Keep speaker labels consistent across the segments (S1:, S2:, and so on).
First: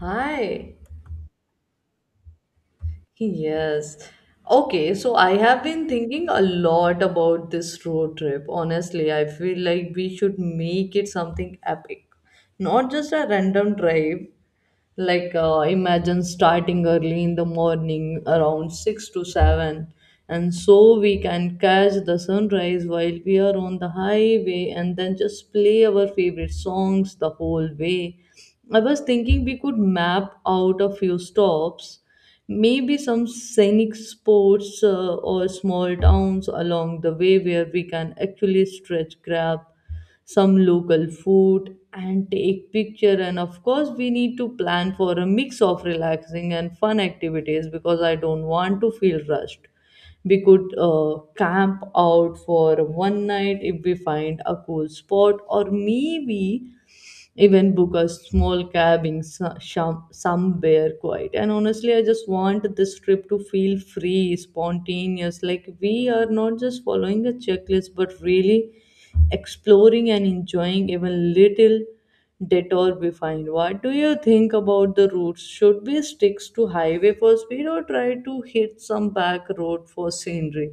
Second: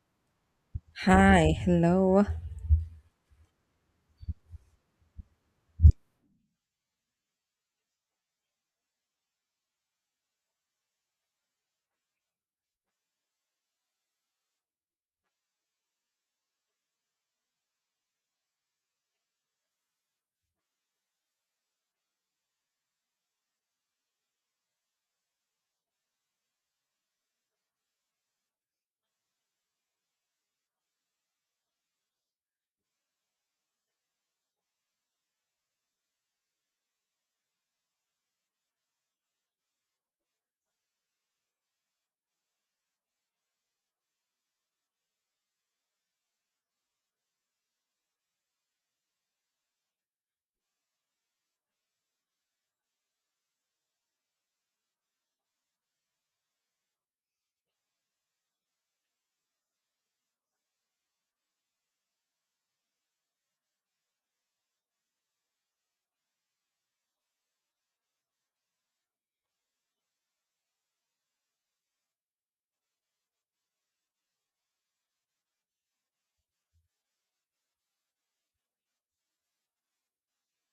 S1: Hi.
S2: Hi, hello.
S1: Yes. Okay, so I have been thinking a lot about this road trip. Honestly, I feel like we should make it something epic. Not just a random drive, imagine starting early in the morning around 6 to 7, and so we can catch the sunrise while we are on the highway and then just play our favorite songs the whole way. I was thinking we could map out a few stops. Maybe some scenic spots, or small towns along the way where we can actually stretch, grab some local food and take picture, and of course we need to plan for a mix of relaxing and fun activities because I don't want to feel rushed. We could camp out for one night if we find a cool spot, or maybe even book a small cab in somewhere quiet. And honestly, I just want this trip to feel free, spontaneous, like we are not just following a checklist but really exploring and enjoying even little detour we find. What do you think about the routes? Should we stick to highway for speed or try to hit some back road for scenery?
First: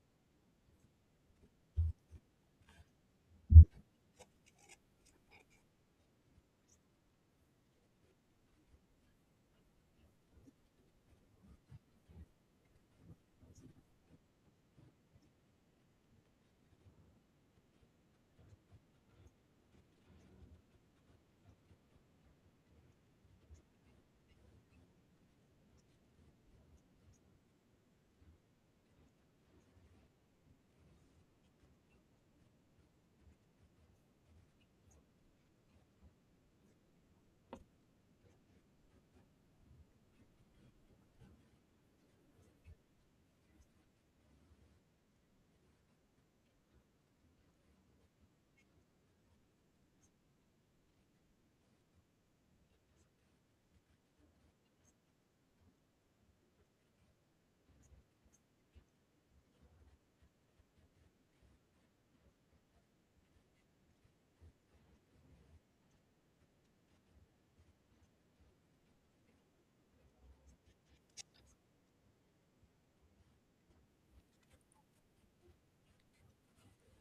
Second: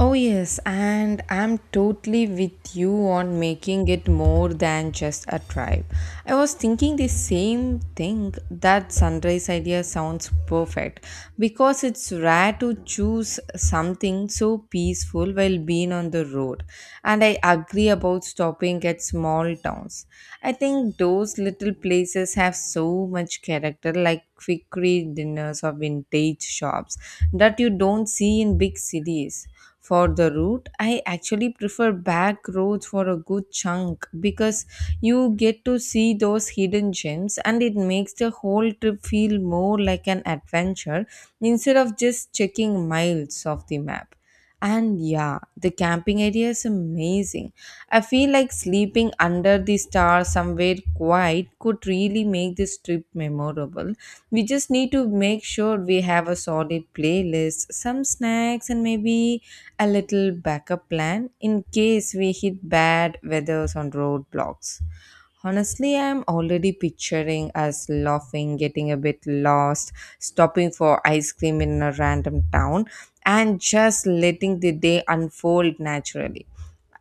S2: Oh, yes, and I'm totally with you on making it more than just a tribe. I was thinking the same thing that sunrise idea sounds perfect because it's rare to choose something so peaceful while being on the road. And I agree about stopping at small towns. I think those little places have so much character, like quickery dinners or vintage shops, that you don't see in big cities for the route. I actually prefer back roads for a good chunk because you get to see those hidden gems and it makes the whole trip feel more like an adventure instead of just checking miles of the map. And yeah, the camping area is amazing. I feel like sleeping under the stars somewhere quiet could really make this trip memorable. We just need to make sure we have a solid playlist, some snacks, and maybe a little backup plan in case we hit bad weathers on roadblocks. Honestly, I'm already picturing us laughing, getting a bit lost, stopping for ice cream in a random town, and just letting the day unfold naturally.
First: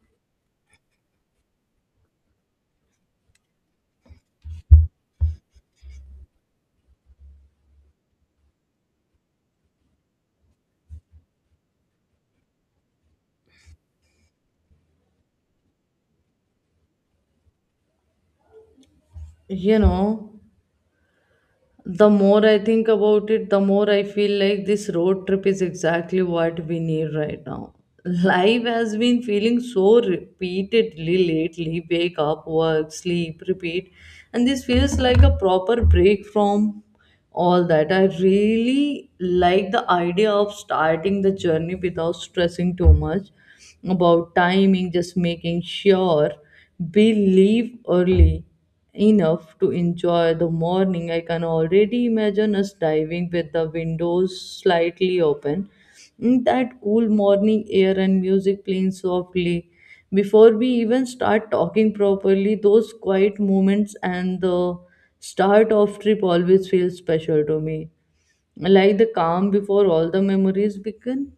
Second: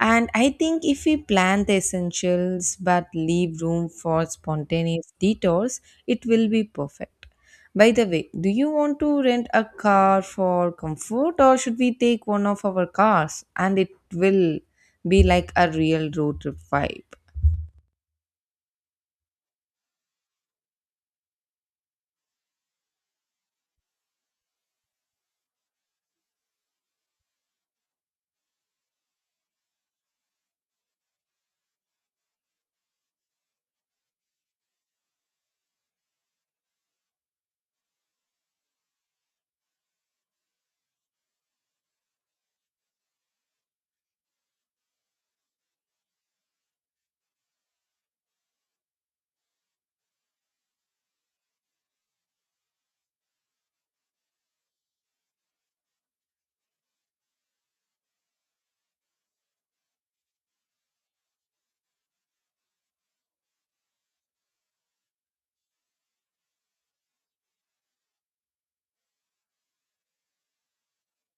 S2: And I think if we plan the essentials but leave room for spontaneous detours, it will be perfect. By the way, do you want to rent a car for comfort or should we take one of our cars and it will be like a real road trip vibe?
S1: You know, the more I think about it, the more I feel like this road trip is exactly what we need right now. Life has been feeling so repeatedly lately: wake up, work, sleep, repeat. And this feels like a proper break from all that. I really like the idea of starting the journey without stressing too much about timing, just making sure we leave early enough to enjoy the morning. I can already imagine us diving with the windows slightly open. Mm, that cool morning air and music playing softly. Before we even start talking properly, those quiet moments and the start of trip always feel special to me. Like the calm before all the memories begin.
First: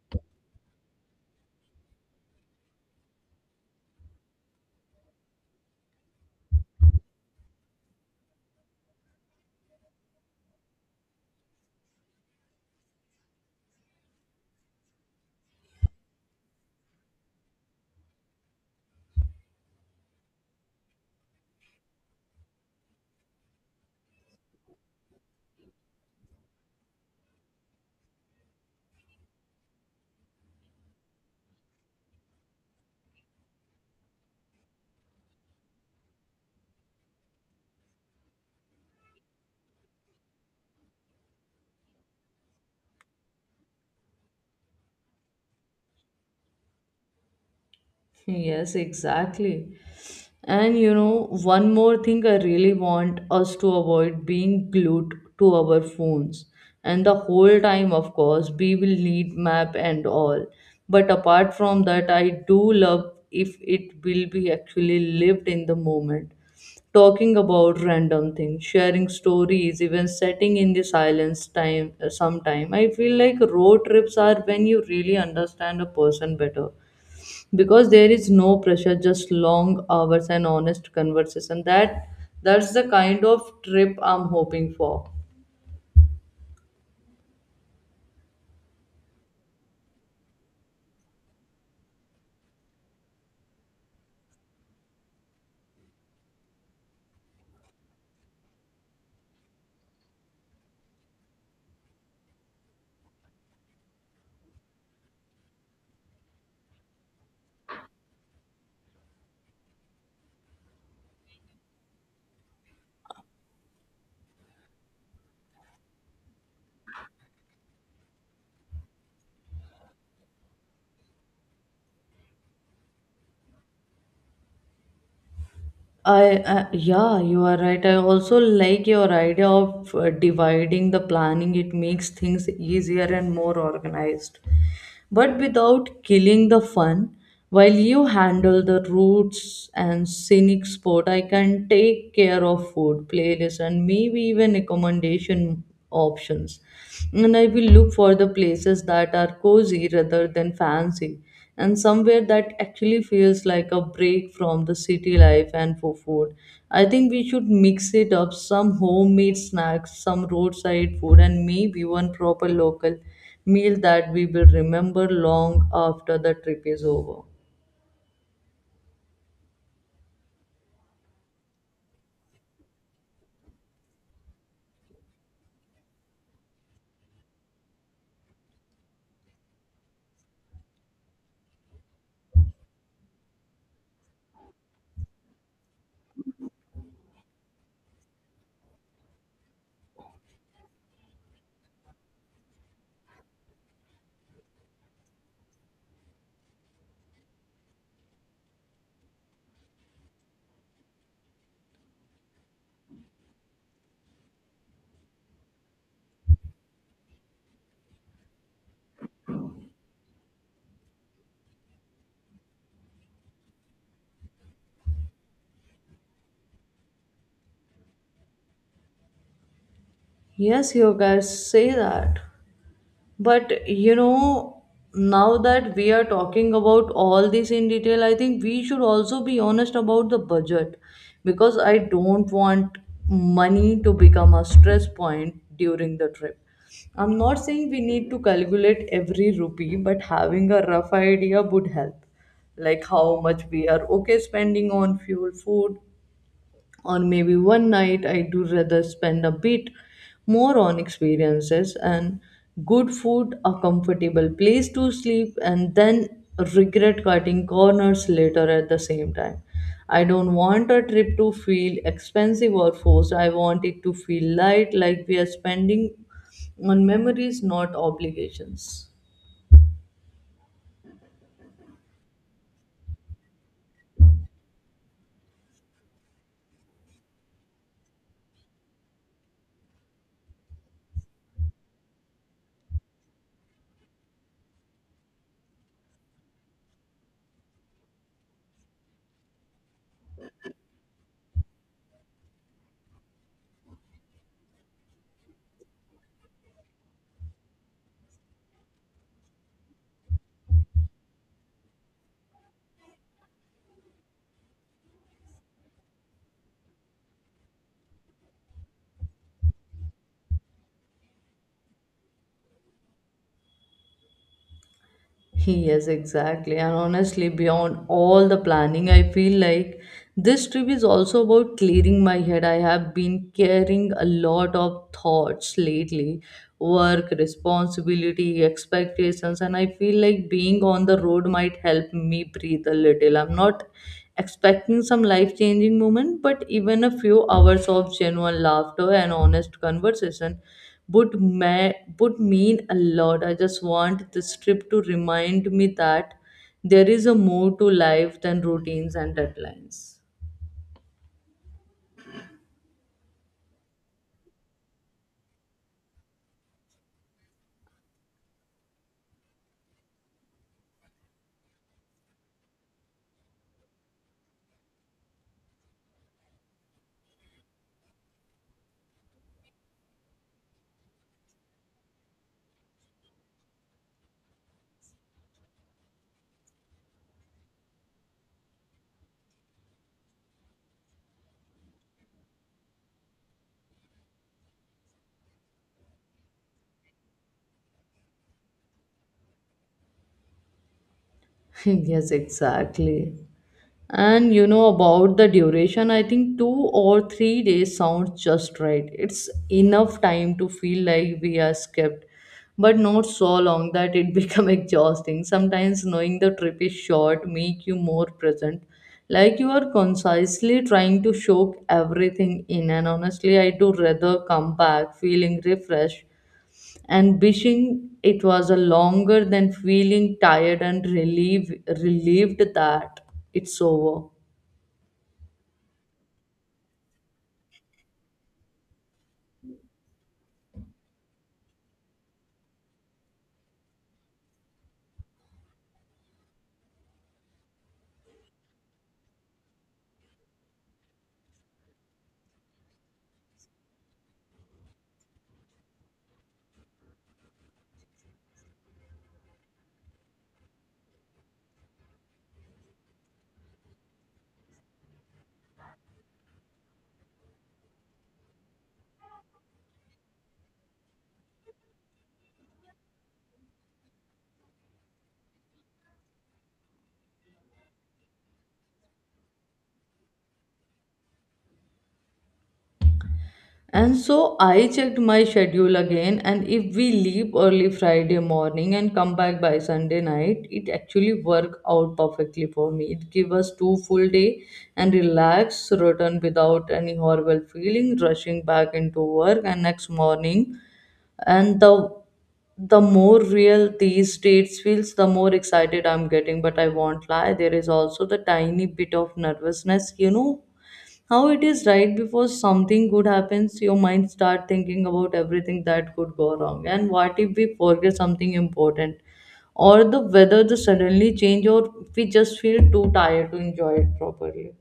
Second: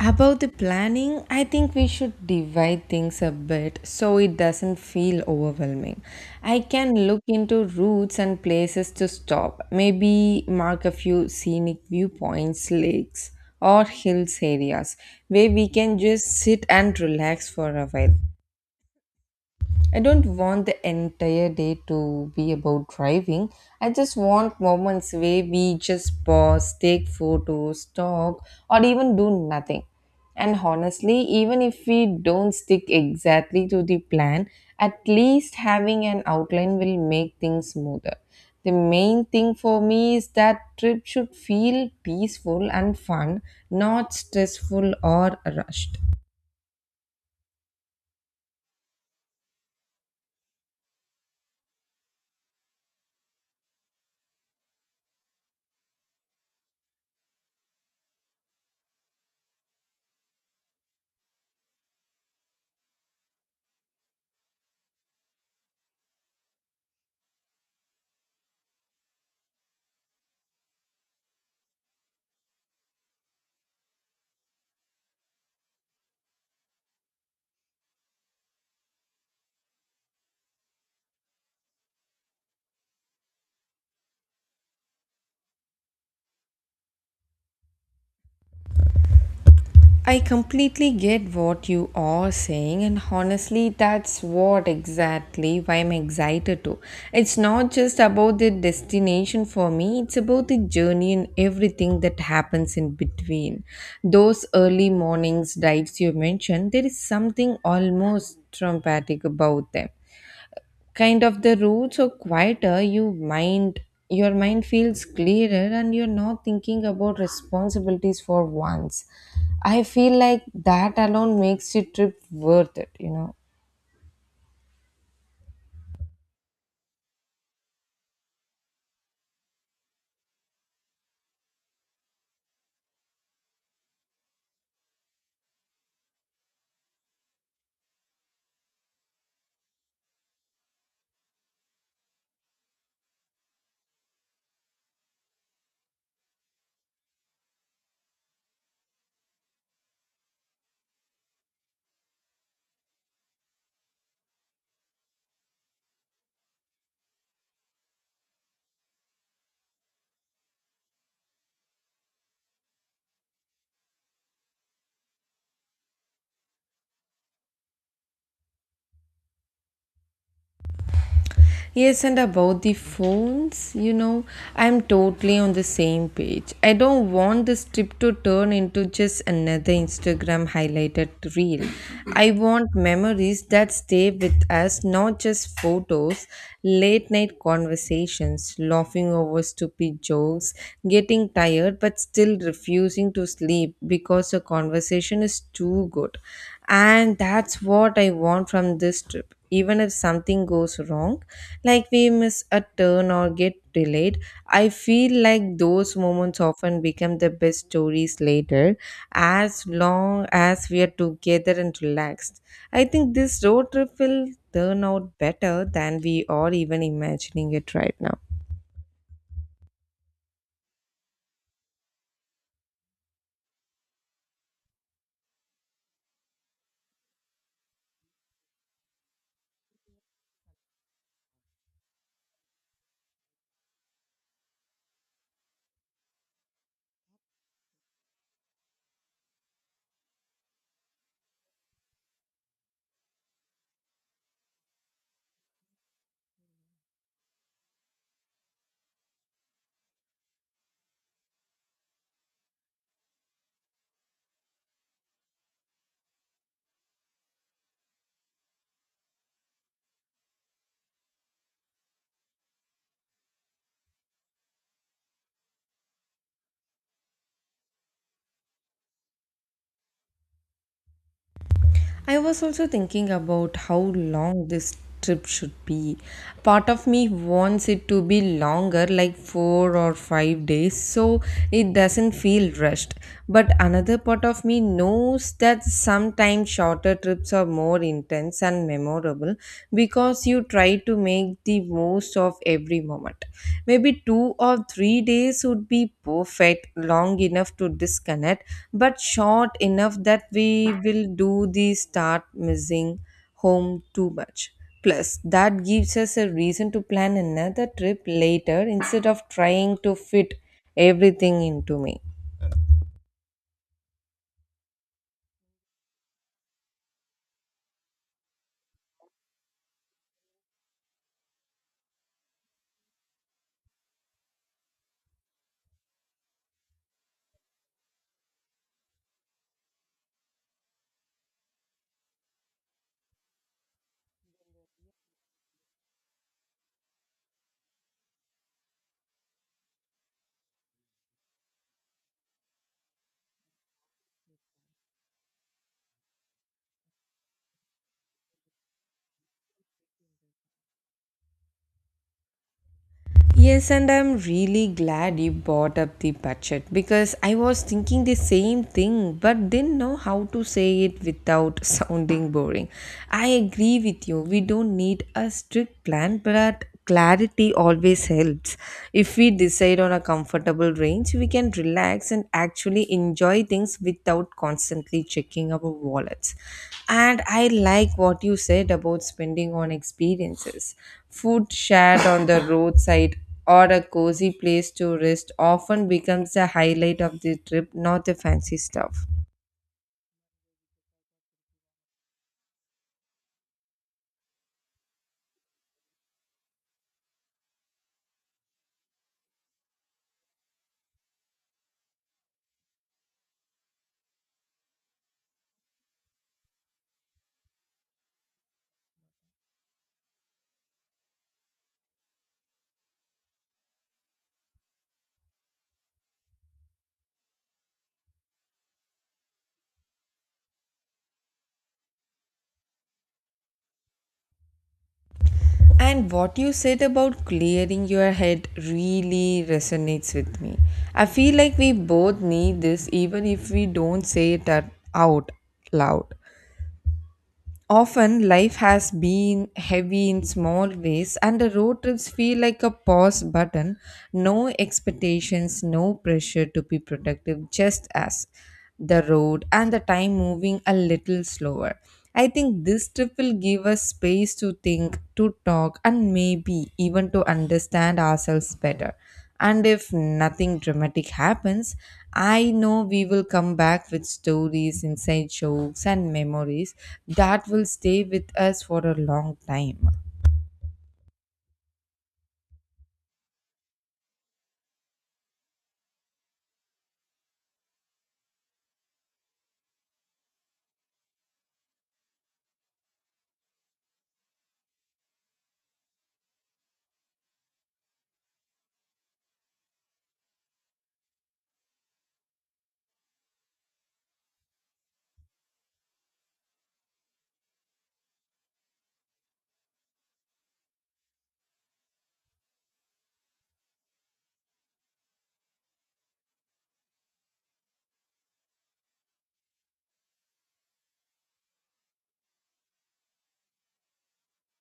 S2: About the planning, I think we should divide things a bit so it doesn't feel overwhelming. I can look into routes and places to stop, maybe mark a few scenic viewpoints, lakes, or hills areas where we can just sit and relax for a while. I don't want the entire day to be about driving. I just want moments where we just pause, take photos, talk, or even do nothing. And honestly, even if we don't stick exactly to the plan, at least having an outline will make things smoother. The main thing for me is that trip should feel peaceful and fun, not stressful or rushed.
S1: Yes, exactly. And you know, one more thing, I really want us to avoid being glued to our phones. And the whole time, of course, we will need map and all. But apart from that, I do love if it will be actually lived in the moment. Talking about random things, sharing stories, even setting in the silence time sometime. I feel like road trips are when you really understand a person better because there is no pressure, just long hours and honest conversation. That's the kind of trip I'm hoping for.
S2: I completely get what you are saying, and honestly, that's what exactly why I'm excited to. It's not just about the destination for me, it's about the journey and everything that happens in between. Those early mornings drives you mentioned, there is something almost traumatic about them, kind of the roads are quieter, your mind feels clearer and you're not thinking about responsibilities for once. I feel like that alone makes the trip worth it.
S1: I yeah, you are right. I also like your idea of dividing the planning. It makes things easier and more organized, but without killing the fun. While you handle the roots and scenic spot, I can take care of food, playlist, and maybe even recommendation options. And I will look for the places that are cozy rather than fancy, and somewhere that actually feels like a break from the city life. And for food, I think we should mix it up: some homemade snacks, some roadside food, and maybe one proper local meal that we will remember long after the trip is over.
S2: Yes, and about the phones, I'm totally on the same page. I don't want this trip to turn into just another Instagram highlighted reel. I want memories that stay with us, not just photos, late night conversations, laughing over stupid jokes, getting tired but still refusing to sleep because the conversation is too good. And that's what I want from this trip. Even if something goes wrong, like we miss a turn or get delayed, I feel like those moments often become the best stories later. As long as we are together and relaxed, I think this road trip will turn out better than we are even imagining it right now.
S1: Yes, you guys say that. But you know, now that we are talking about all this in detail, I think we should also be honest about the budget because I don't want money to become a stress point during the trip. I'm not saying we need to calculate every rupee, but having a rough idea would help. Like how much we are okay spending on fuel, food, or maybe one night. I do rather spend a bit more on experiences and good food, a comfortable place to sleep, and then regret cutting corners later. At the same time, I don't want a trip to feel expensive or forced. I want it to feel light, like we are spending on memories, not obligations.
S2: I was also thinking about how long this trip should be. Part of me wants it to be longer, like 4 or 5 days, so it doesn't feel rushed. But another part of me knows that sometimes shorter trips are more intense and memorable because you try to make the most of every moment. Maybe 2 or 3 days would be perfect, long enough to disconnect, but short enough that we will do the start missing home too much. Plus, that gives us a reason to plan another trip later instead of trying to fit everything into me.
S1: Yes, exactly. And honestly, beyond all the planning, I feel like this trip is also about clearing my head. I have been carrying a lot of thoughts lately: work, responsibility, expectations, and I feel like being on the road might help me breathe a little. I'm not expecting some life changing moment, but even a few hours of genuine laughter and honest conversation would ma- would mean a lot. I just want this trip to remind me that there is a more to life than routines and deadlines.
S2: Yes, and I'm really glad you brought up the budget because I was thinking the same thing but didn't know how to say it without sounding boring. I agree with you, we don't need a strict plan, but clarity always helps. If we decide on a comfortable range, we can relax and actually enjoy things without constantly checking our wallets. And I like what you said about spending on experiences. Food shared on the roadside or a cozy place to rest often becomes the highlight of the trip, not the fancy stuff.
S1: Yes, exactly. And you know, about the duration, I think 2 or 3 days sounds just right. It's enough time to feel like we are skipped, but not so long that it become exhausting. Sometimes knowing the trip is short make you more present, like you are concisely trying to soak everything in. And honestly, I do rather come back feeling refreshed and wishing it was a longer than feeling tired and relieved that it's over.
S2: And what you said about clearing your head really resonates with me. I feel like we both need this even if we don't say it out loud. Often life has been heavy in small ways, and the road trips feel like a pause button. No expectations, no pressure to be productive, just as the road and the time moving a little slower. I think this trip will give us space to think, to talk, and maybe even to understand ourselves better. And if nothing dramatic happens, I know we will come back with stories, inside jokes, and memories that will stay with us for a long time.
S1: And so I checked my schedule again, and if we leave early Friday morning and come back by Sunday night, it actually worked out perfectly for me. It gave us two full day and relax, return without any horrible feeling, rushing back into work and next morning. And the more real these dates feels, the more excited I'm getting. But I won't lie, there is also the tiny bit of nervousness, you know, how it is right before something good happens. Your mind start thinking about everything that could go wrong, and what if we forget something important, or the weather just suddenly change, or we just feel too tired to enjoy it properly.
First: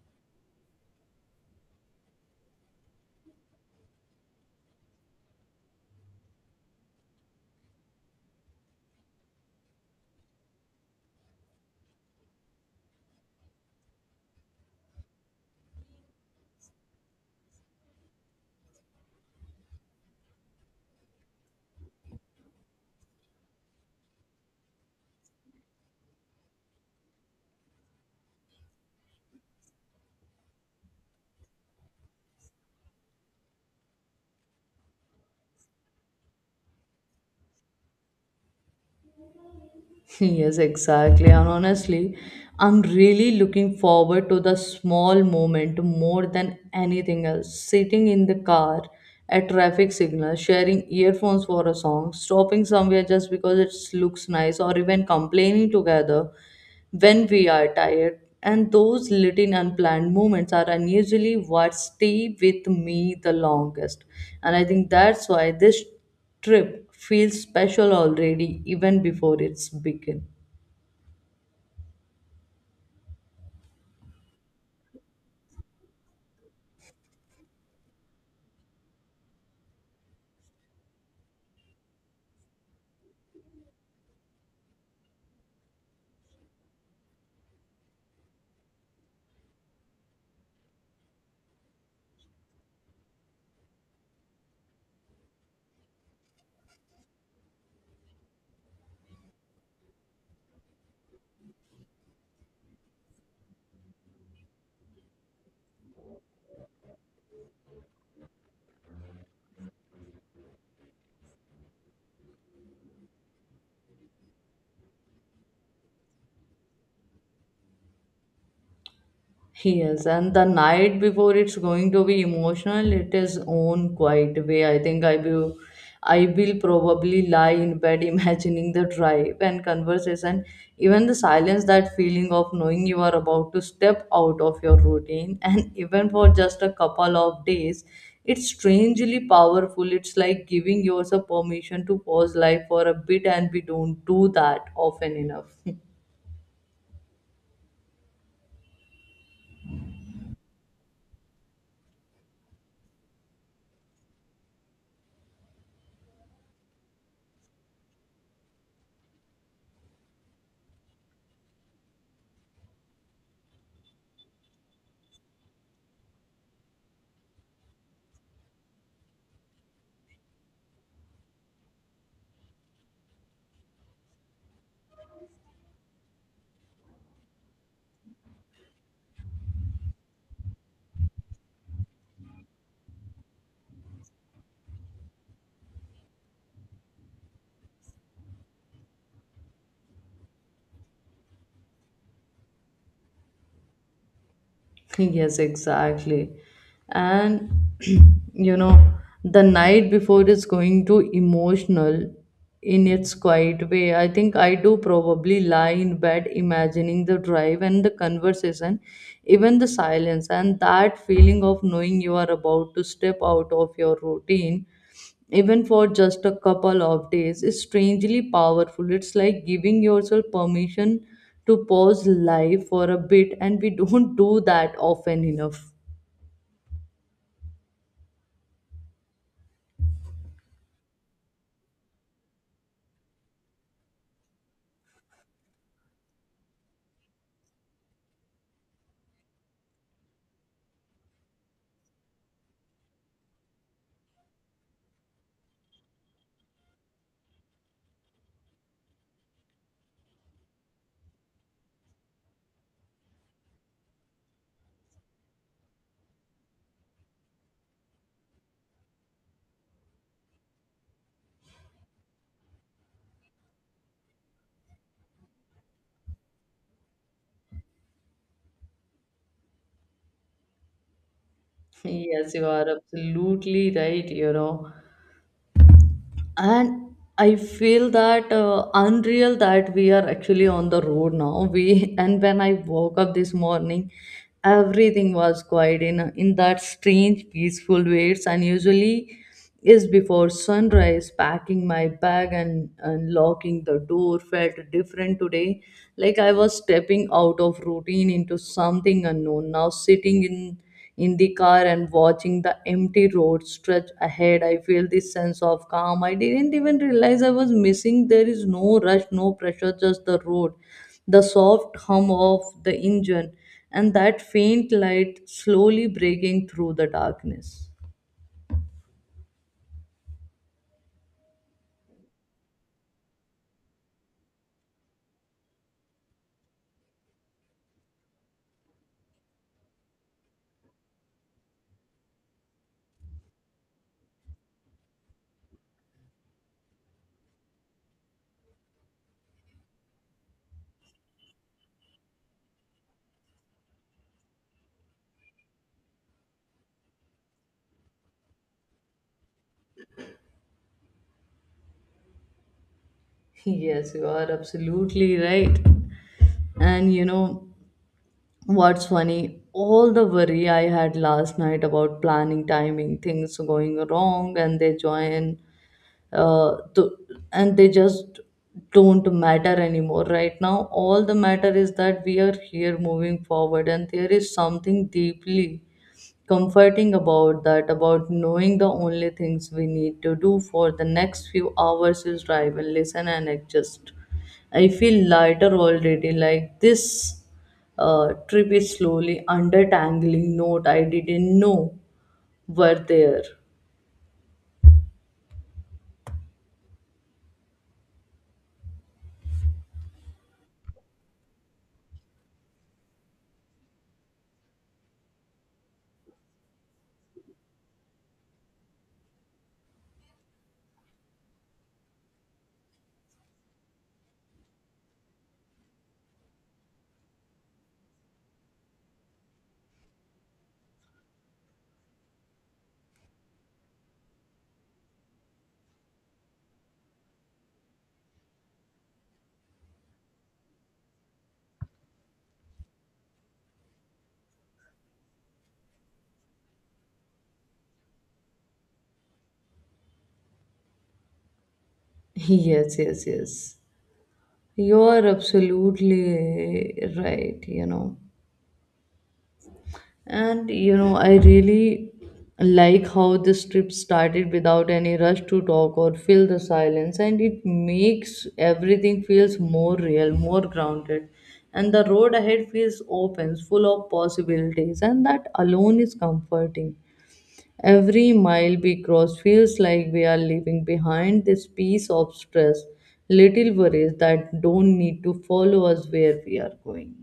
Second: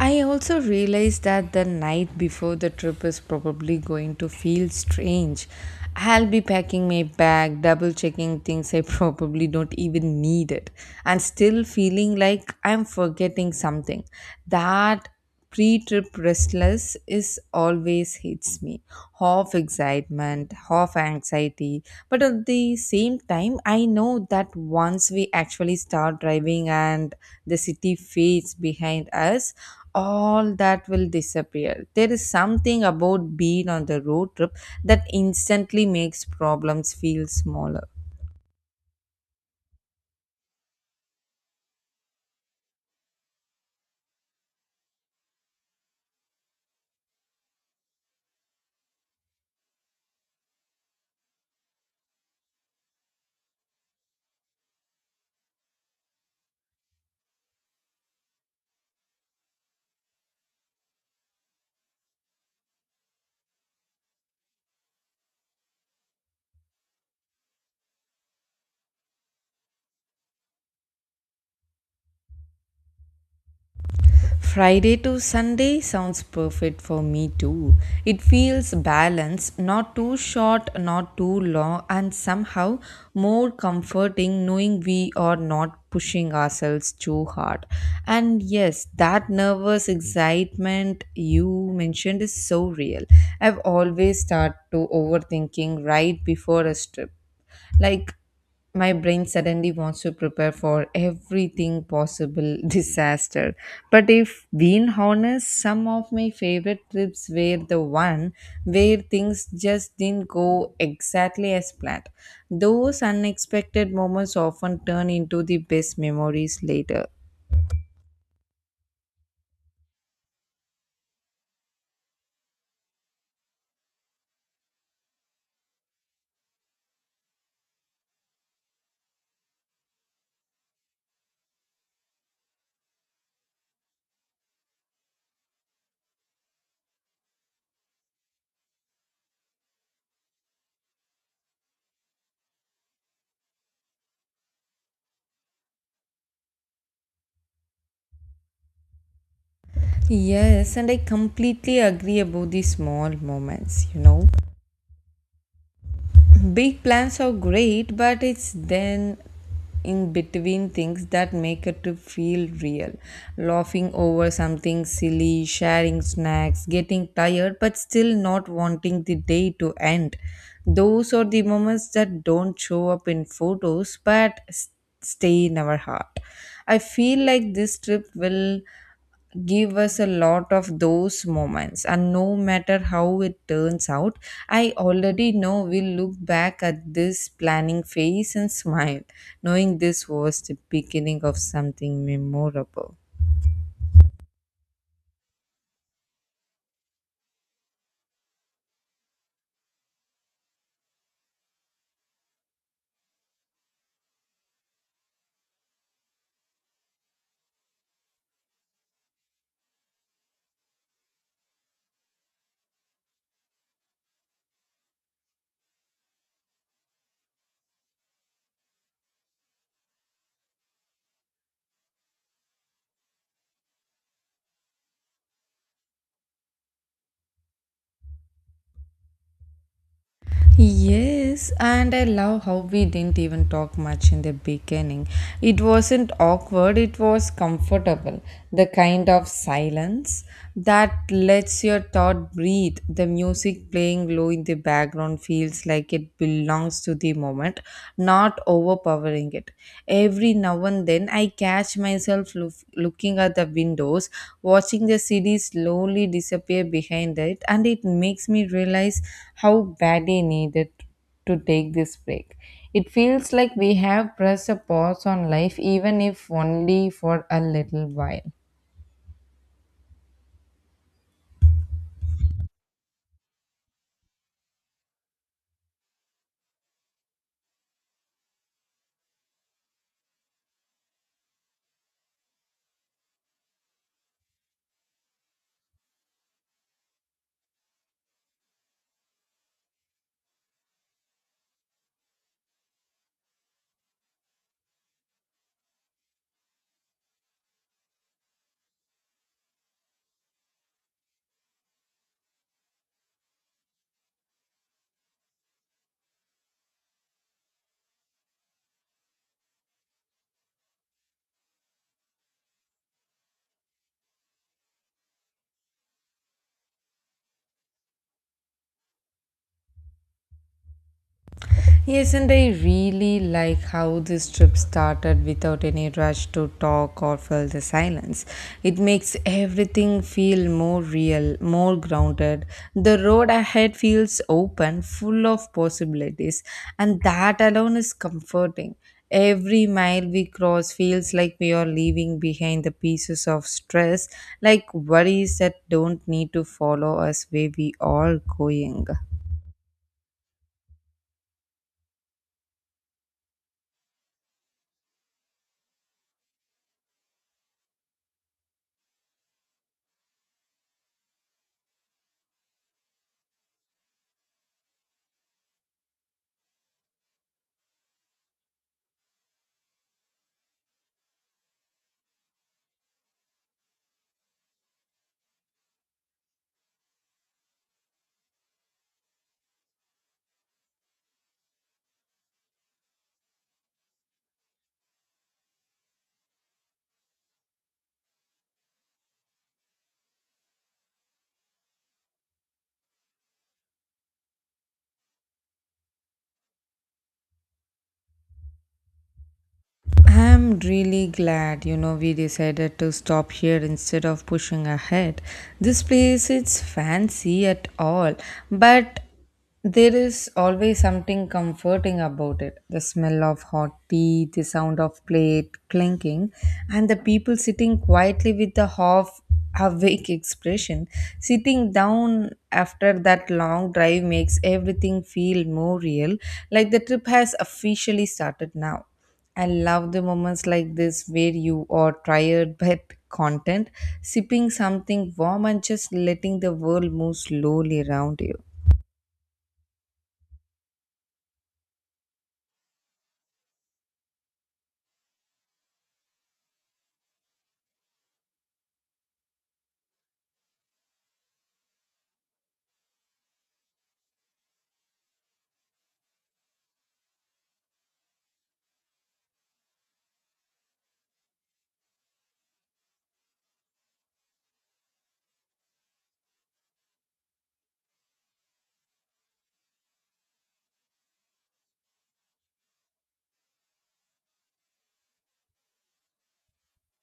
S2: I also realized that the night before the trip is probably going to feel strange. I'll be packing my bag, double checking things I probably don't even need it, and still feeling like I'm forgetting something. That pre-trip restless is always hits me, half excitement, half anxiety. But at the same time, I know that once we actually start driving and the city fades behind us, all that will disappear. There is something about being on the road trip that instantly makes problems feel smaller.
S1: Yes, exactly. And honestly, I'm really looking forward to the small moment more than anything else. Sitting in the car at traffic signal, sharing earphones for a song, stopping somewhere just because it looks nice, or even complaining together when we are tired. And those little unplanned moments are unusually what stay with me the longest. And I think that's why this trip feels special already, even before it's begun.
S2: Friday to Sunday sounds perfect for me too. It feels balanced, not too short, not too long, and somehow more comforting knowing we are not pushing ourselves too hard. And yes, that nervous excitement you mentioned is so real. I've always started to overthinking right before a trip. Like, my brain suddenly wants to prepare for everything possible disaster. But if being honest, some of my favorite trips were the one where things just didn't go exactly as planned. Those unexpected moments often turn into the best memories later.
S1: Yes, and the night before it's going to be emotional. It is own quiet way. I think I will probably lie in bed imagining the drive and conversation, even the silence. That feeling of knowing you are about to step out of your routine, and even for just a couple of days, it's strangely powerful. It's like giving yourself permission to pause life for a bit, and we don't do that often enough.
S2: Yes, and I completely agree about the small moments. Big plans are great, but it's then in between things that make a trip feel real. Laughing over something silly, sharing snacks, getting tired, but still not wanting the day to end. Those are the moments that don't show up in photos but stay in our heart. I feel like this trip will give us a lot of those moments, and no matter how it turns out, I already know we'll look back at this planning phase and smile, knowing this was the beginning of something memorable.
S1: Yes, exactly. And you know, the night before is going to emotional in its quiet way. I think I do probably lie in bed imagining the drive and the conversation, even the silence, and that feeling of knowing you are about to step out of your routine even for just a couple of days, is strangely powerful. It's like giving yourself permission to pause life for a bit, and we don't do that often enough.
S2: Yes, and I love how we didn't even talk much in the beginning. It wasn't awkward, it was comfortable. The kind of silence that lets your thought breathe. The music playing low in the background feels like it belongs to the moment, not overpowering it market. Every now and then, I catch myself looking at the windows, watching the city slowly disappear behind it, and it makes me realize how badly I needed to take this break. It feels like we have pressed a pause on life, even if only for a little while.
S1: Yes, you are absolutely right, you know. And I feel that unreal that we are actually on the road now we. And when I woke up this morning, everything was quiet in that strange peaceful way. It's unusually is before sunrise. Packing my bag and locking the door felt different today, like I was stepping out of routine into something unknown. Now sitting in the car and watching the empty road stretch ahead, I feel this sense of calm I didn't even realize I was missing. There is no rush, no pressure, just the road, the soft hum of the engine, and that faint light slowly breaking through the darkness.
S2: Yes, and I really like how this trip started without any rush to talk or fill the silence. It makes everything feel more real, more grounded. The road ahead feels open, full of possibilities, and that alone is comforting. Every mile we cross feels like we are leaving behind the pieces of stress, like worries that don't need to follow us where we are going.
S1: Yes, you are absolutely right. And you know what's funny? All the worry I had last night about planning, timing, things going wrong, uh, to, and they just don't matter anymore right now. All the matter is that we are here moving forward, and there is something deeply comforting about that, about knowing the only things we need to do for the next few hours is drive and listen and adjust. I feel lighter already, like this trip is slowly undertangling note I didn't know were there.
S2: I'm really glad, we decided to stop here instead of pushing ahead. This place is fancy at all, but there is always something comforting about it. The smell of hot tea, the sound of plate clinking, and the people sitting quietly with a half awake expression. Sitting down after that long drive makes everything feel more real, like the trip has officially started now. I love the moments like this where you are tired but content, sipping something warm and just letting the world move slowly around you.
S1: Yes, yes, yes. You are absolutely right, you know. And you know, I really like how this trip started without any rush to talk or fill the silence, and it makes everything feels more real, more grounded. And the road ahead feels open, full of possibilities, and that alone is comforting. Every mile we cross feels like we are leaving behind this piece of stress, little worries that don't need to follow us where we are going.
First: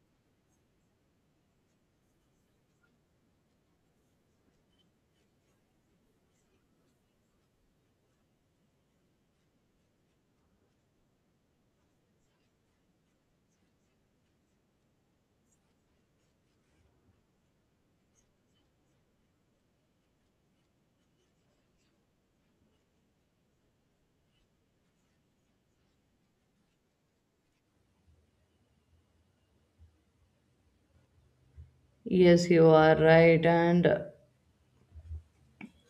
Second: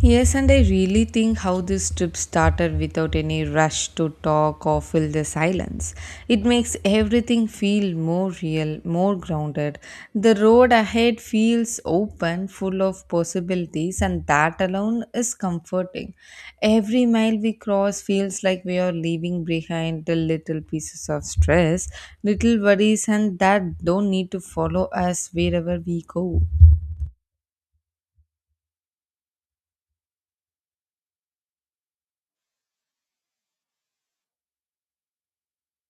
S2: Yes, and I really think how this trip started without any rush to talk or fill the silence. It makes everything feel more real, more grounded. The road ahead feels open, full of possibilities, and that alone is comforting. Every mile we cross feels like we are leaving behind the little pieces of stress, little worries, and that don't need to follow us wherever we go.
S1: Yes, you are right. And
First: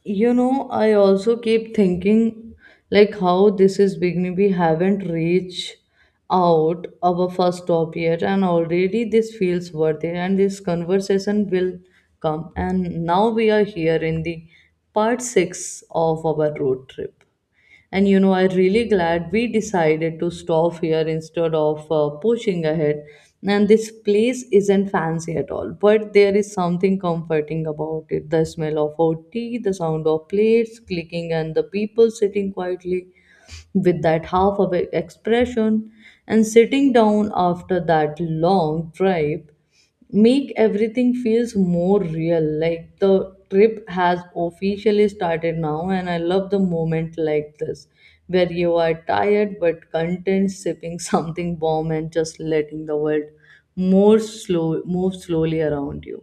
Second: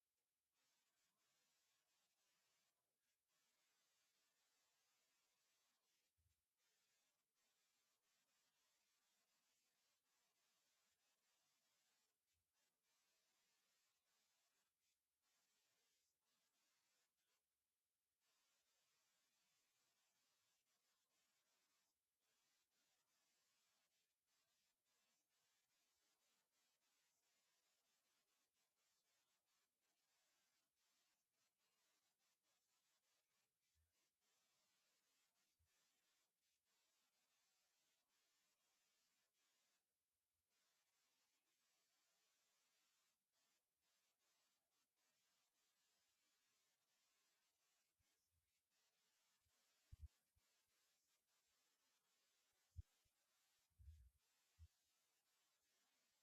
S1: you know, I also keep thinking like how this is beginning. We haven't reached out our first stop yet, and already this feels worth it. And this conversation will come. And now we are here in the part six of our road trip. And you know, I'm really glad we decided to stop here instead of pushing ahead. And this place isn't fancy at all, but there is something comforting about it. The smell of our tea, the sound of plates clicking, and the people sitting quietly with that half of expression and sitting down after that long drive make everything feels more real, like the trip has officially started now. And I love the moment like this where you are tired but content, sipping something warm and just letting the world more slow move slowly around you.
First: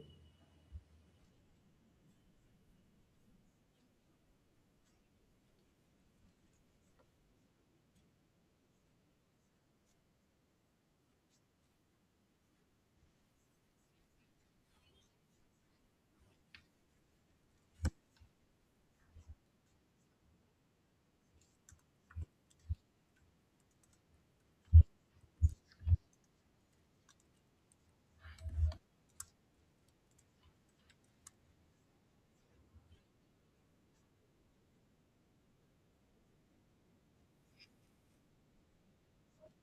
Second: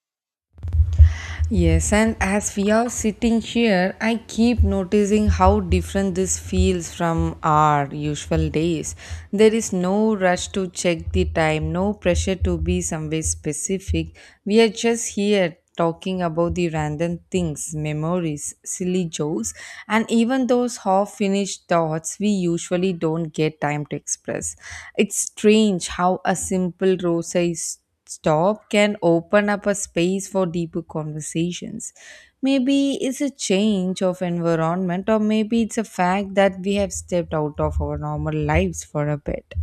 S2: Yes, and as we are sitting here, I keep noticing how different this feels from our usual days. There is no rush to check the time, no pressure to be somewhere specific. We are just here talking about the random things, memories, silly jokes, and even those half finished thoughts we usually don't get time to express. It's strange how a simple rose stop can open up a space for deeper conversations. Maybe it's a change of environment, or maybe it's a fact that we have stepped out of our normal lives for a bit.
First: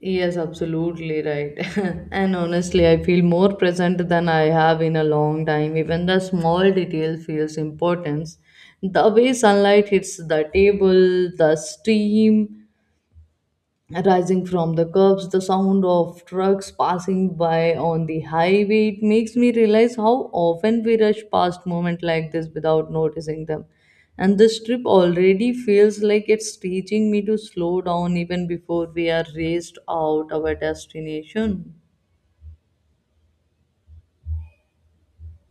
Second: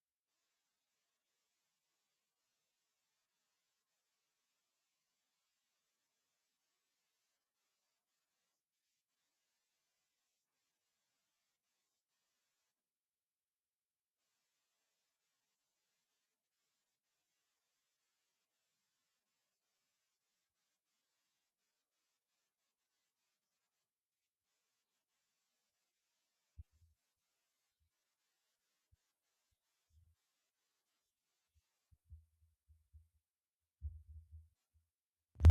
S1: Yes, absolutely right. And honestly, I feel more present than I have in a long time. Even the small detail feels importance. The way sunlight hits the table, the steam rising from the curbs, the sound of trucks passing by on the highway. It makes me realize how often we rush past moments like this without noticing them. And this trip already feels like it's teaching me to slow down even before we are raced out our destination.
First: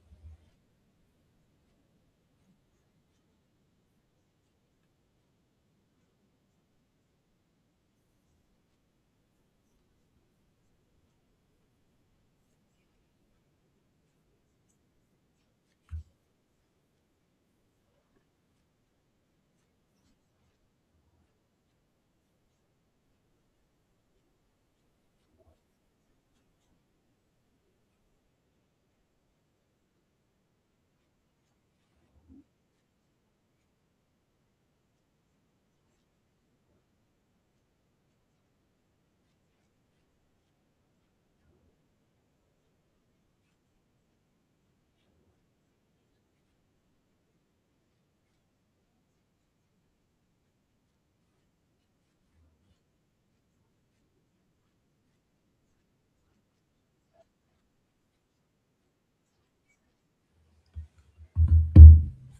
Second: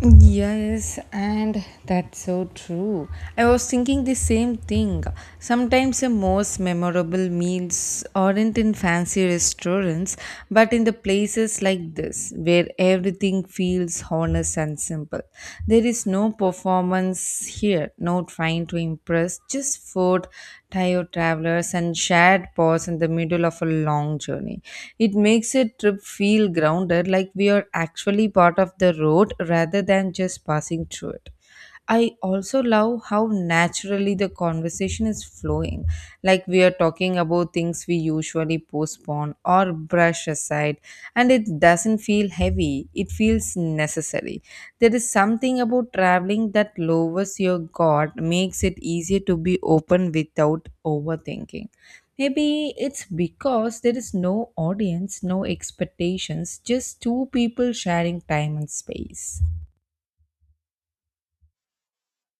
S2: Yes, and that's so true. I was thinking the same thing. Sometimes the most memorable meals aren't in fancy restaurants, but in the places like this, where everything feels honest and simple. There is no performance here, no trying to impress, just food, tired travelers and shared pause in the middle of a long journey. It makes a trip feel grounded, like we are actually part of the road rather than just passing through it. I also love how naturally the conversation is flowing, like we are talking about things we usually postpone or brush aside, and it doesn't feel heavy, it feels necessary. There is something about traveling that lowers your guard, makes it easier to be open without overthinking. Maybe it's because there is no audience, no expectations, just two people sharing time and space.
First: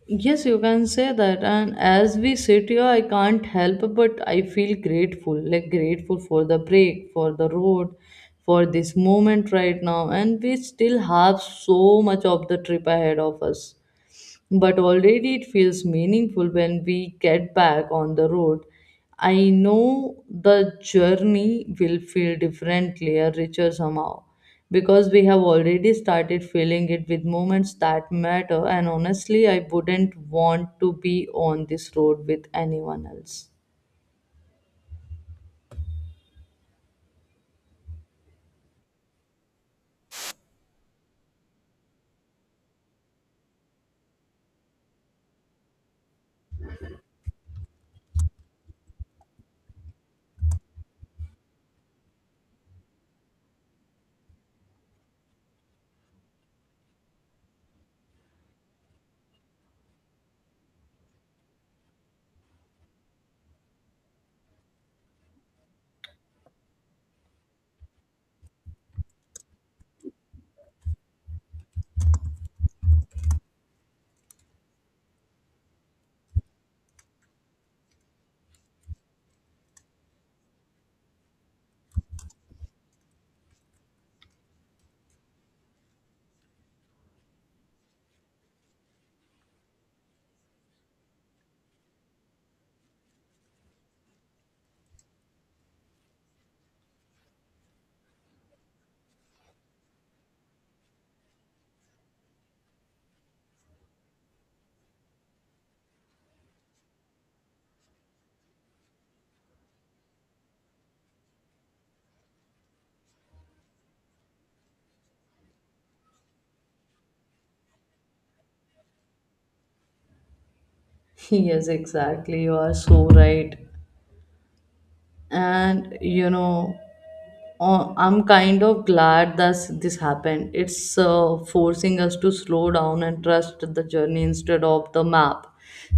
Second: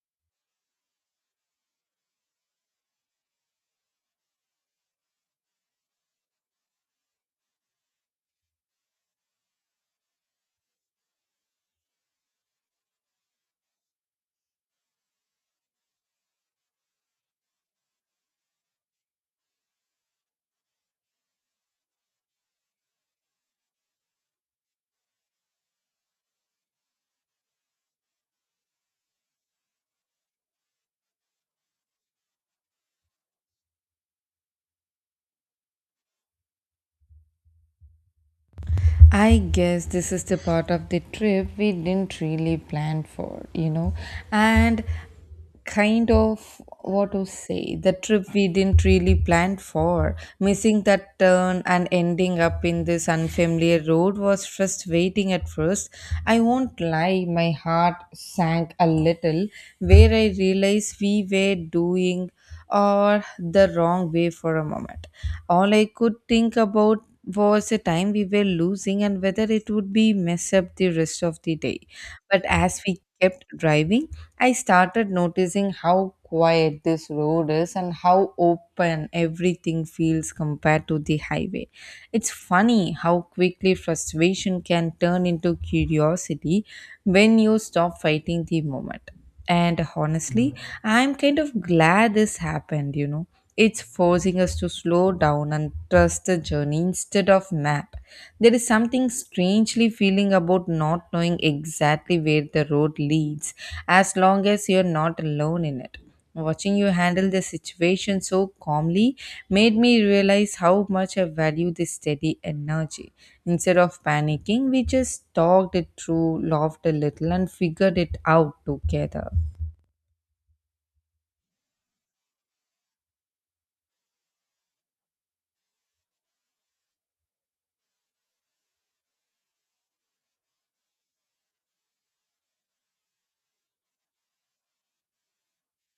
S1: Yes, you can say that. And as we sit here, I can't help but I feel grateful, like grateful for the break, for the road, for this moment right now. And we still have so much of the trip ahead of us, but already it feels meaningful when we get back on the road. I know the journey will feel differently or richer somehow, because we have already started feeling it with moments that matter, and honestly, I wouldn't want to be on this road with anyone else.
S2: I guess this is the part of the trip we didn't really plan for, and kind of what to say, the trip we didn't really plan for, missing that turn and ending up in this unfamiliar road was frustrating at first. I won't lie, my heart sank a little where I realized we were doing or the wrong way for a moment. All I could think about was the time we were losing and whether it would be mess up the rest of the day. But as we kept driving, I started noticing how quiet this road is and how open everything feels compared to the highway. It's funny how quickly frustration can turn into curiosity when you stop fighting the moment. And honestly, I'm kind of glad this happened. It's forcing us to slow down and trust the journey instead of map. There is something strangely feeling about not knowing exactly where the road leads as long as you're not alone in it. Watching you handle the situation so calmly made me realize how much I value this steady energy. Instead of panicking, we just talked it through, laughed a little, and figured it out together.
S1: Yes, exactly. You are so right. And you know, I'm kind of glad that this happened. It's forcing us to slow down and trust the journey instead of the map.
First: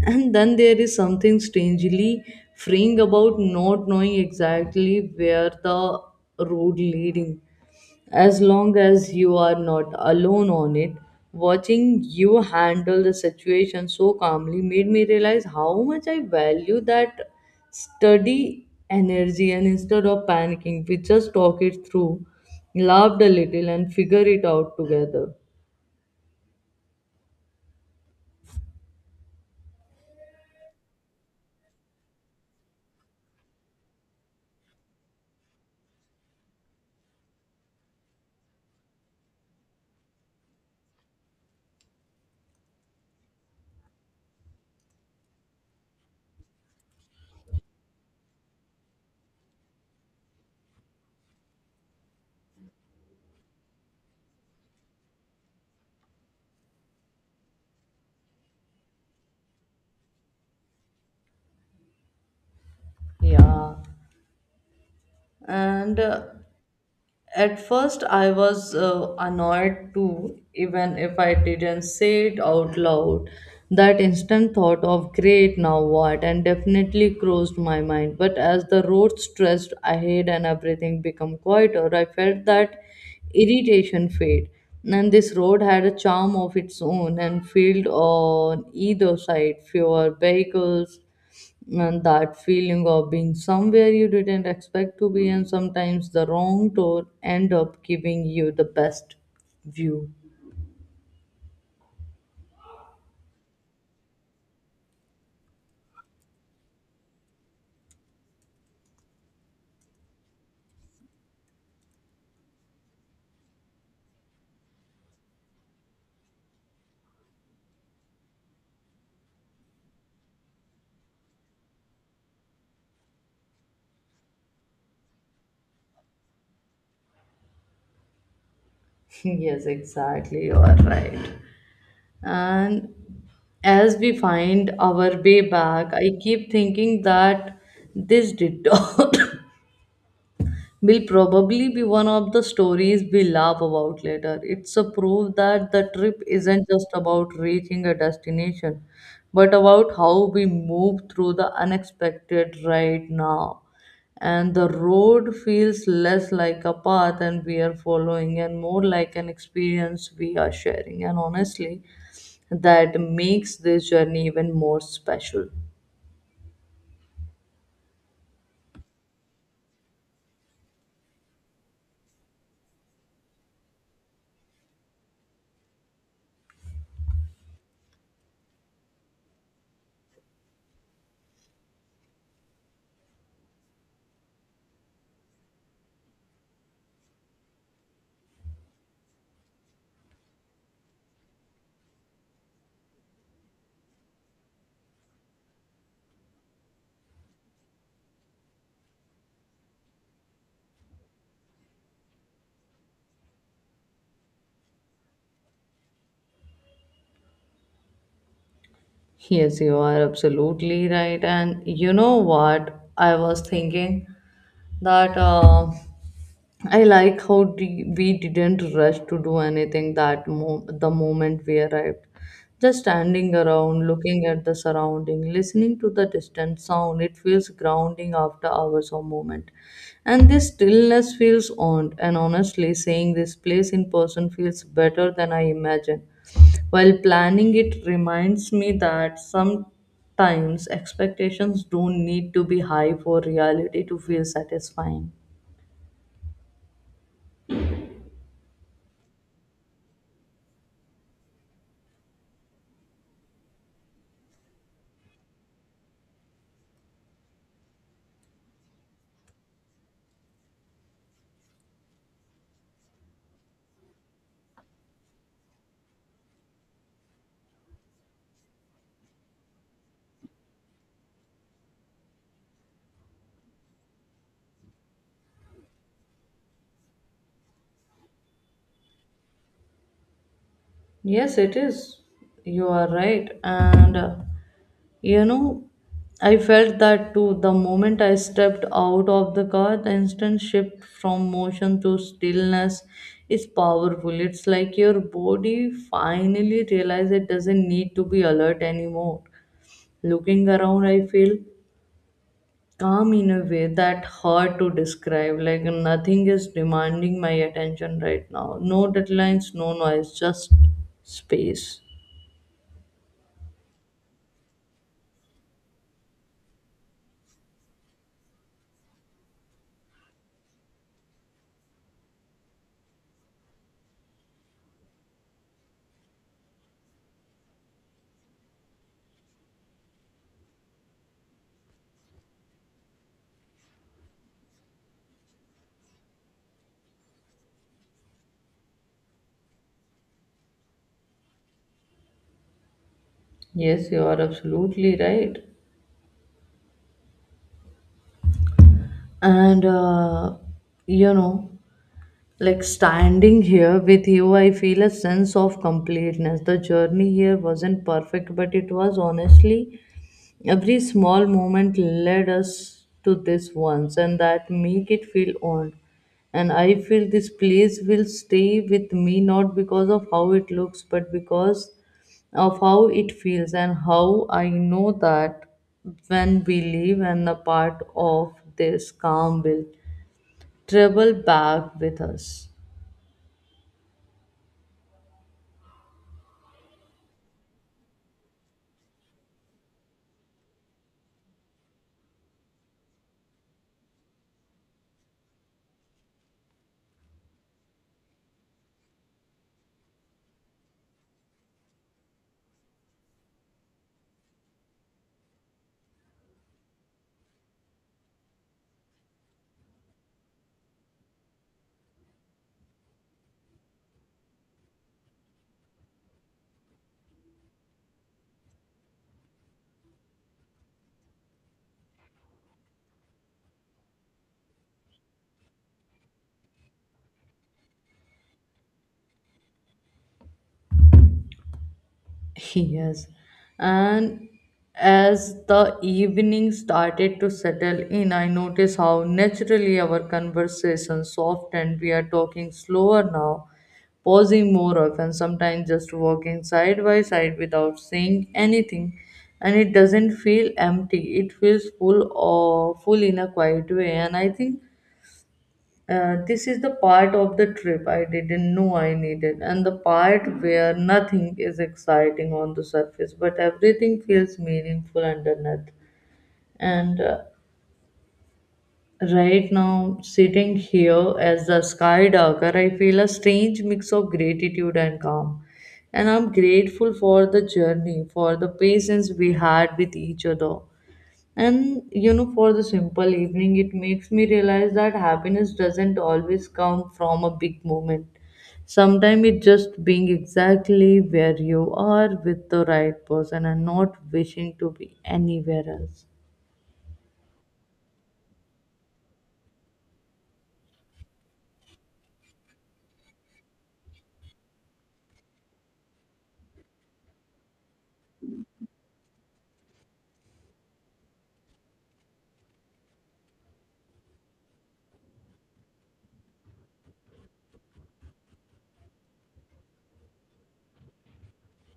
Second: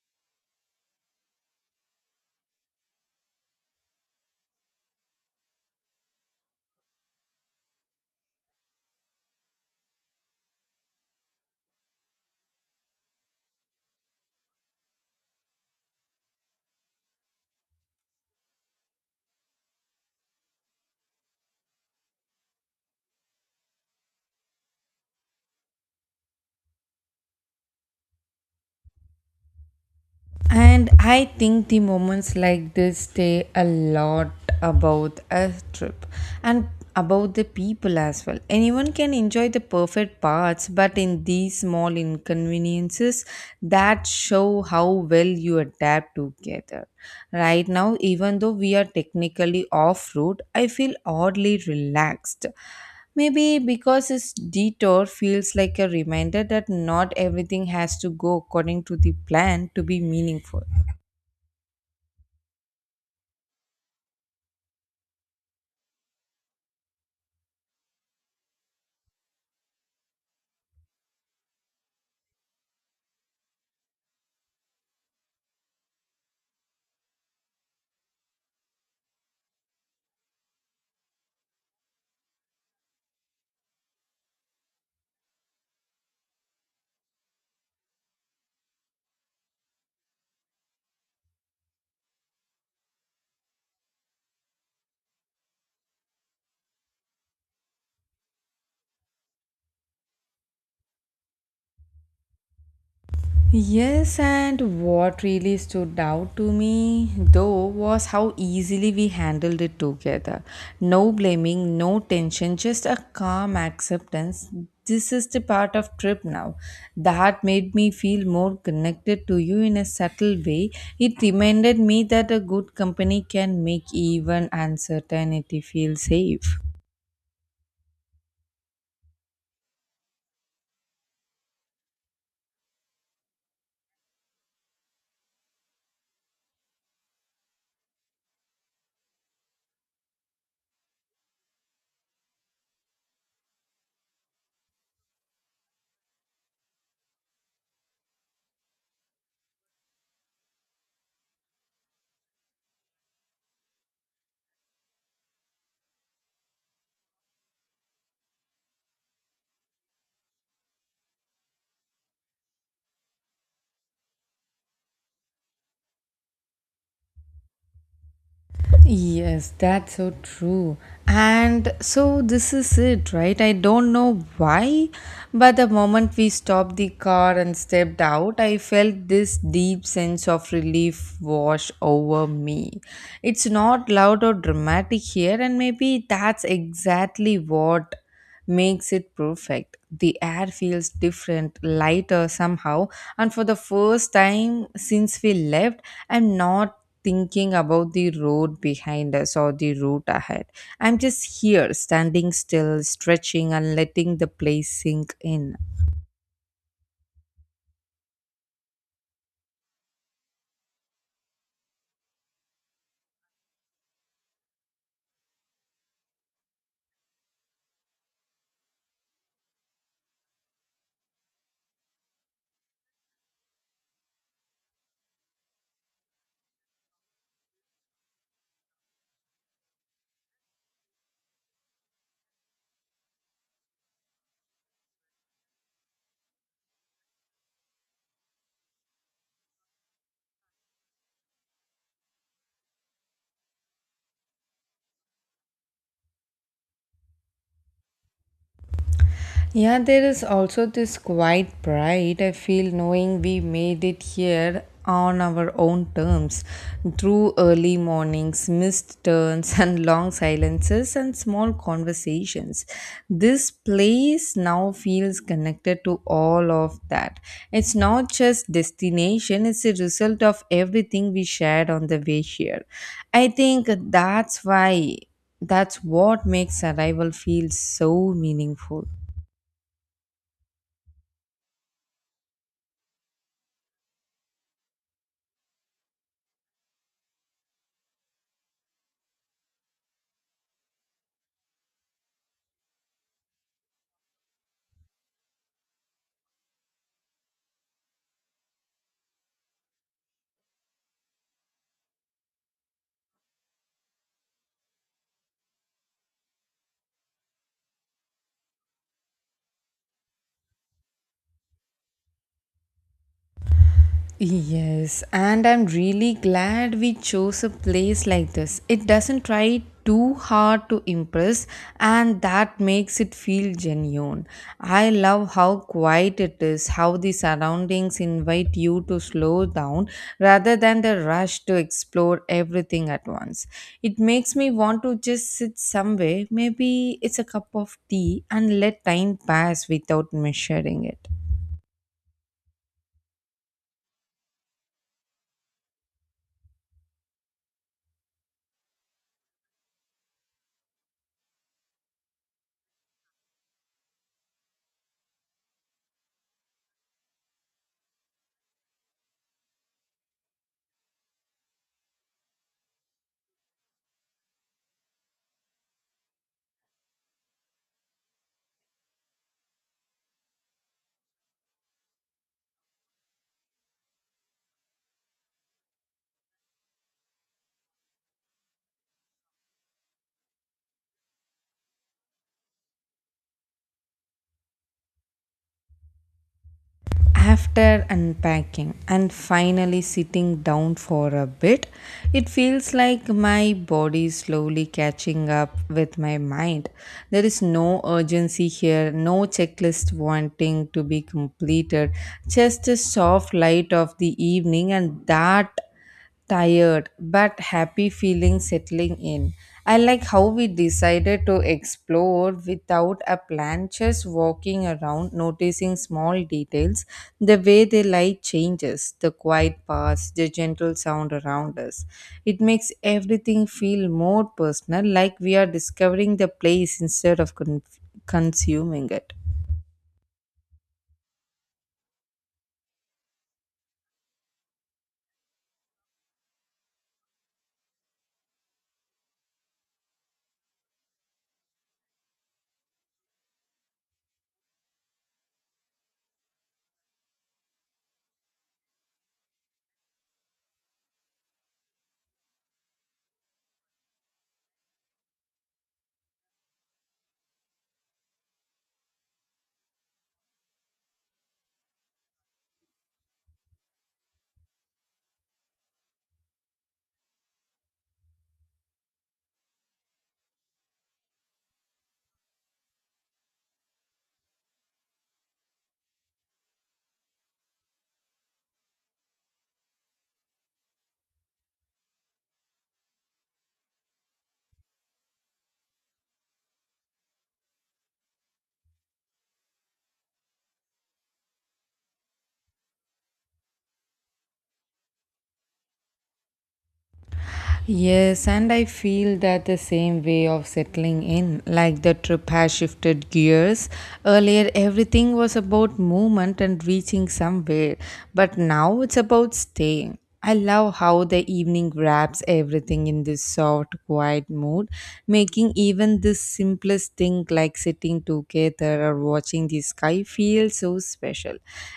S1: And then there is something strangely freeing about not knowing exactly where the road leading, as long as you are not alone on it. Watching you handle the situation so calmly made me realize how much I value that steady energy, and instead of panicking, we just talk it through, laughed a little, and figure it out together.
S2: And I think the moments like this say a lot about a trip and about the people as well. Anyone can enjoy the perfect parts, but in these small inconveniences that show how well you adapt together. Right now, even though we are technically off route, I feel oddly relaxed. Maybe because this detour feels like a reminder that not everything has to go according to the plan to be meaningful.
S1: Yeah, and At first, I was annoyed too, even if I didn't say it out loud. That instant thought of great now what and definitely crossed my mind. But as the road stretched ahead and everything became quieter, I felt that irritation fade. And this road had a charm of its own, and field on either side, fewer vehicles, and that feeling of being somewhere you didn't expect to be, and sometimes the wrong door end up giving you the best view.
S2: Yes, and what really stood out to me though was how easily we handled it together. No blaming, no tension, just a calm acceptance. This is the part of trip now. That made me feel more connected to you in a subtle way. It reminded me that a good company can make even uncertainty feel safe.
S1: Yes, exactly, you are right. And as we find our way back, I keep thinking that this detour will probably be one of the stories we laugh about later. It's a proof that the trip isn't just about reaching a destination, but about how we move through the unexpected right now. And the road feels less like a path and we are following and more like an experience we are sharing. And honestly, that makes this journey even more special.
S2: Yes, that's so true. And so this is it, right? I don't know why, but the moment we stopped the car and stepped out, I felt this deep sense of relief wash over me. It's not loud or dramatic here, and maybe that's exactly what makes it perfect. The air feels different, lighter somehow, and for the first time since we left, I'm not thinking about the road behind us or the route ahead. I'm just here, standing still, stretching, and letting the place sink in.
S1: Yes, you are absolutely right. And you know what? I was thinking that, I like how we didn't rush to do anything the moment we arrived. Just standing around, looking at the surrounding, listening to the distant sound, it feels grounding after hours or moment. And this stillness feels owned. And honestly, saying this place in person feels better than I imagined. While planning, it reminds me that sometimes expectations don't need to be high for reality to feel satisfying.
S2: Yeah, there is also this quiet pride I feel knowing we made it here on our own terms, through early mornings, missed turns, and long silences and small conversations. This place now feels connected to all of that. It's not just destination, it's a result of everything we shared on the way here. I think that's why, that's what makes arrival feel so meaningful.
S1: Yes, it is. You are right. You know, I felt that too. The moment I stepped out of the car, the instant shift from motion to stillness is powerful. It's like your body finally realizes it doesn't need to be alert anymore. Looking around, I feel calm in a way that hard to describe, like nothing is demanding my attention right now. No deadlines, no noise, just space.
S2: Yes, and I'm really glad we chose a place like this. It doesn't try too hard to impress, and that makes it feel genuine. I love how quiet it is, how the surroundings invite you to slow down rather than the rush to explore everything at once. It makes me want to just sit somewhere, maybe it's a cup of tea, and let time pass without measuring it.
S1: Yes, you are absolutely right. and you know Like standing here with you, I feel a sense of completeness. The journey here wasn't perfect, but it was honestly every small moment led us to this once, and that make it feel owned. And I feel this place will stay with me, not because of how it looks, but because of how it feels, and how I know that when we leave, and a part of this calm will travel back with us.
S2: After unpacking and finally sitting down for a bit, it feels like my body is slowly catching up with my mind. There is no urgency here, no checklist wanting to be completed, just a soft light of the evening, and that tired but happy feeling settling in. I like how we decided to explore without a plan, just walking around, noticing small details, the way the light changes, the quiet paths, the gentle sound around us. It makes everything feel more personal, like we are discovering the place instead of consuming it.
S1: Yes. And as the evening started to settle in, I noticed how naturally our conversation softened. We are talking slower now, pausing more often, sometimes just walking side by side without saying anything. And it doesn't feel empty, it feels full in a quiet way. And I think this is the part of the trip I didn't know I needed, and the part where nothing is exciting on the surface, but everything feels meaningful underneath. And Right now, sitting here as a skydiver, I feel a strange mix of gratitude and calm. And I'm grateful for the journey, for the patience we had with each other, and you know, for the simple evening. It makes me realize that happiness doesn't always come from a big moment. Sometimes it just being exactly where you are with the right person and not wishing to be anywhere else.
S2: Yes, and I feel that the same way of settling in, like the trip has shifted gears. Earlier, everything was about movement and reaching somewhere, but now it's about staying. I love how the evening wraps everything in this soft, quiet mood, making even the simplest thing like sitting together or watching the sky feel so special.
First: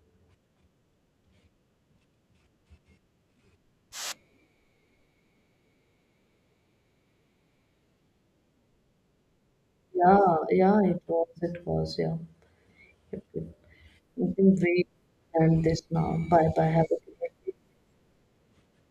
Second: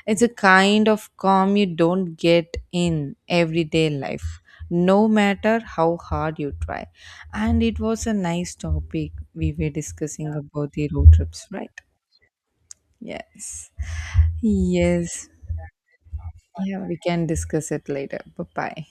S2: It's a kind of calm you don't get in everyday life, no matter how hard you try. And it was a nice topic we were discussing
S1: Yeah,
S2: about
S1: yeah,
S2: the
S1: it
S2: road
S1: was,
S2: trips,
S1: it
S2: right?
S1: was, yeah. Okay,
S2: Yes.
S1: we can wait
S2: Yes.
S1: and this now. Bye bye.
S2: Yeah,
S1: Have
S2: we
S1: a good
S2: can
S1: day.
S2: discuss it later. Bye bye.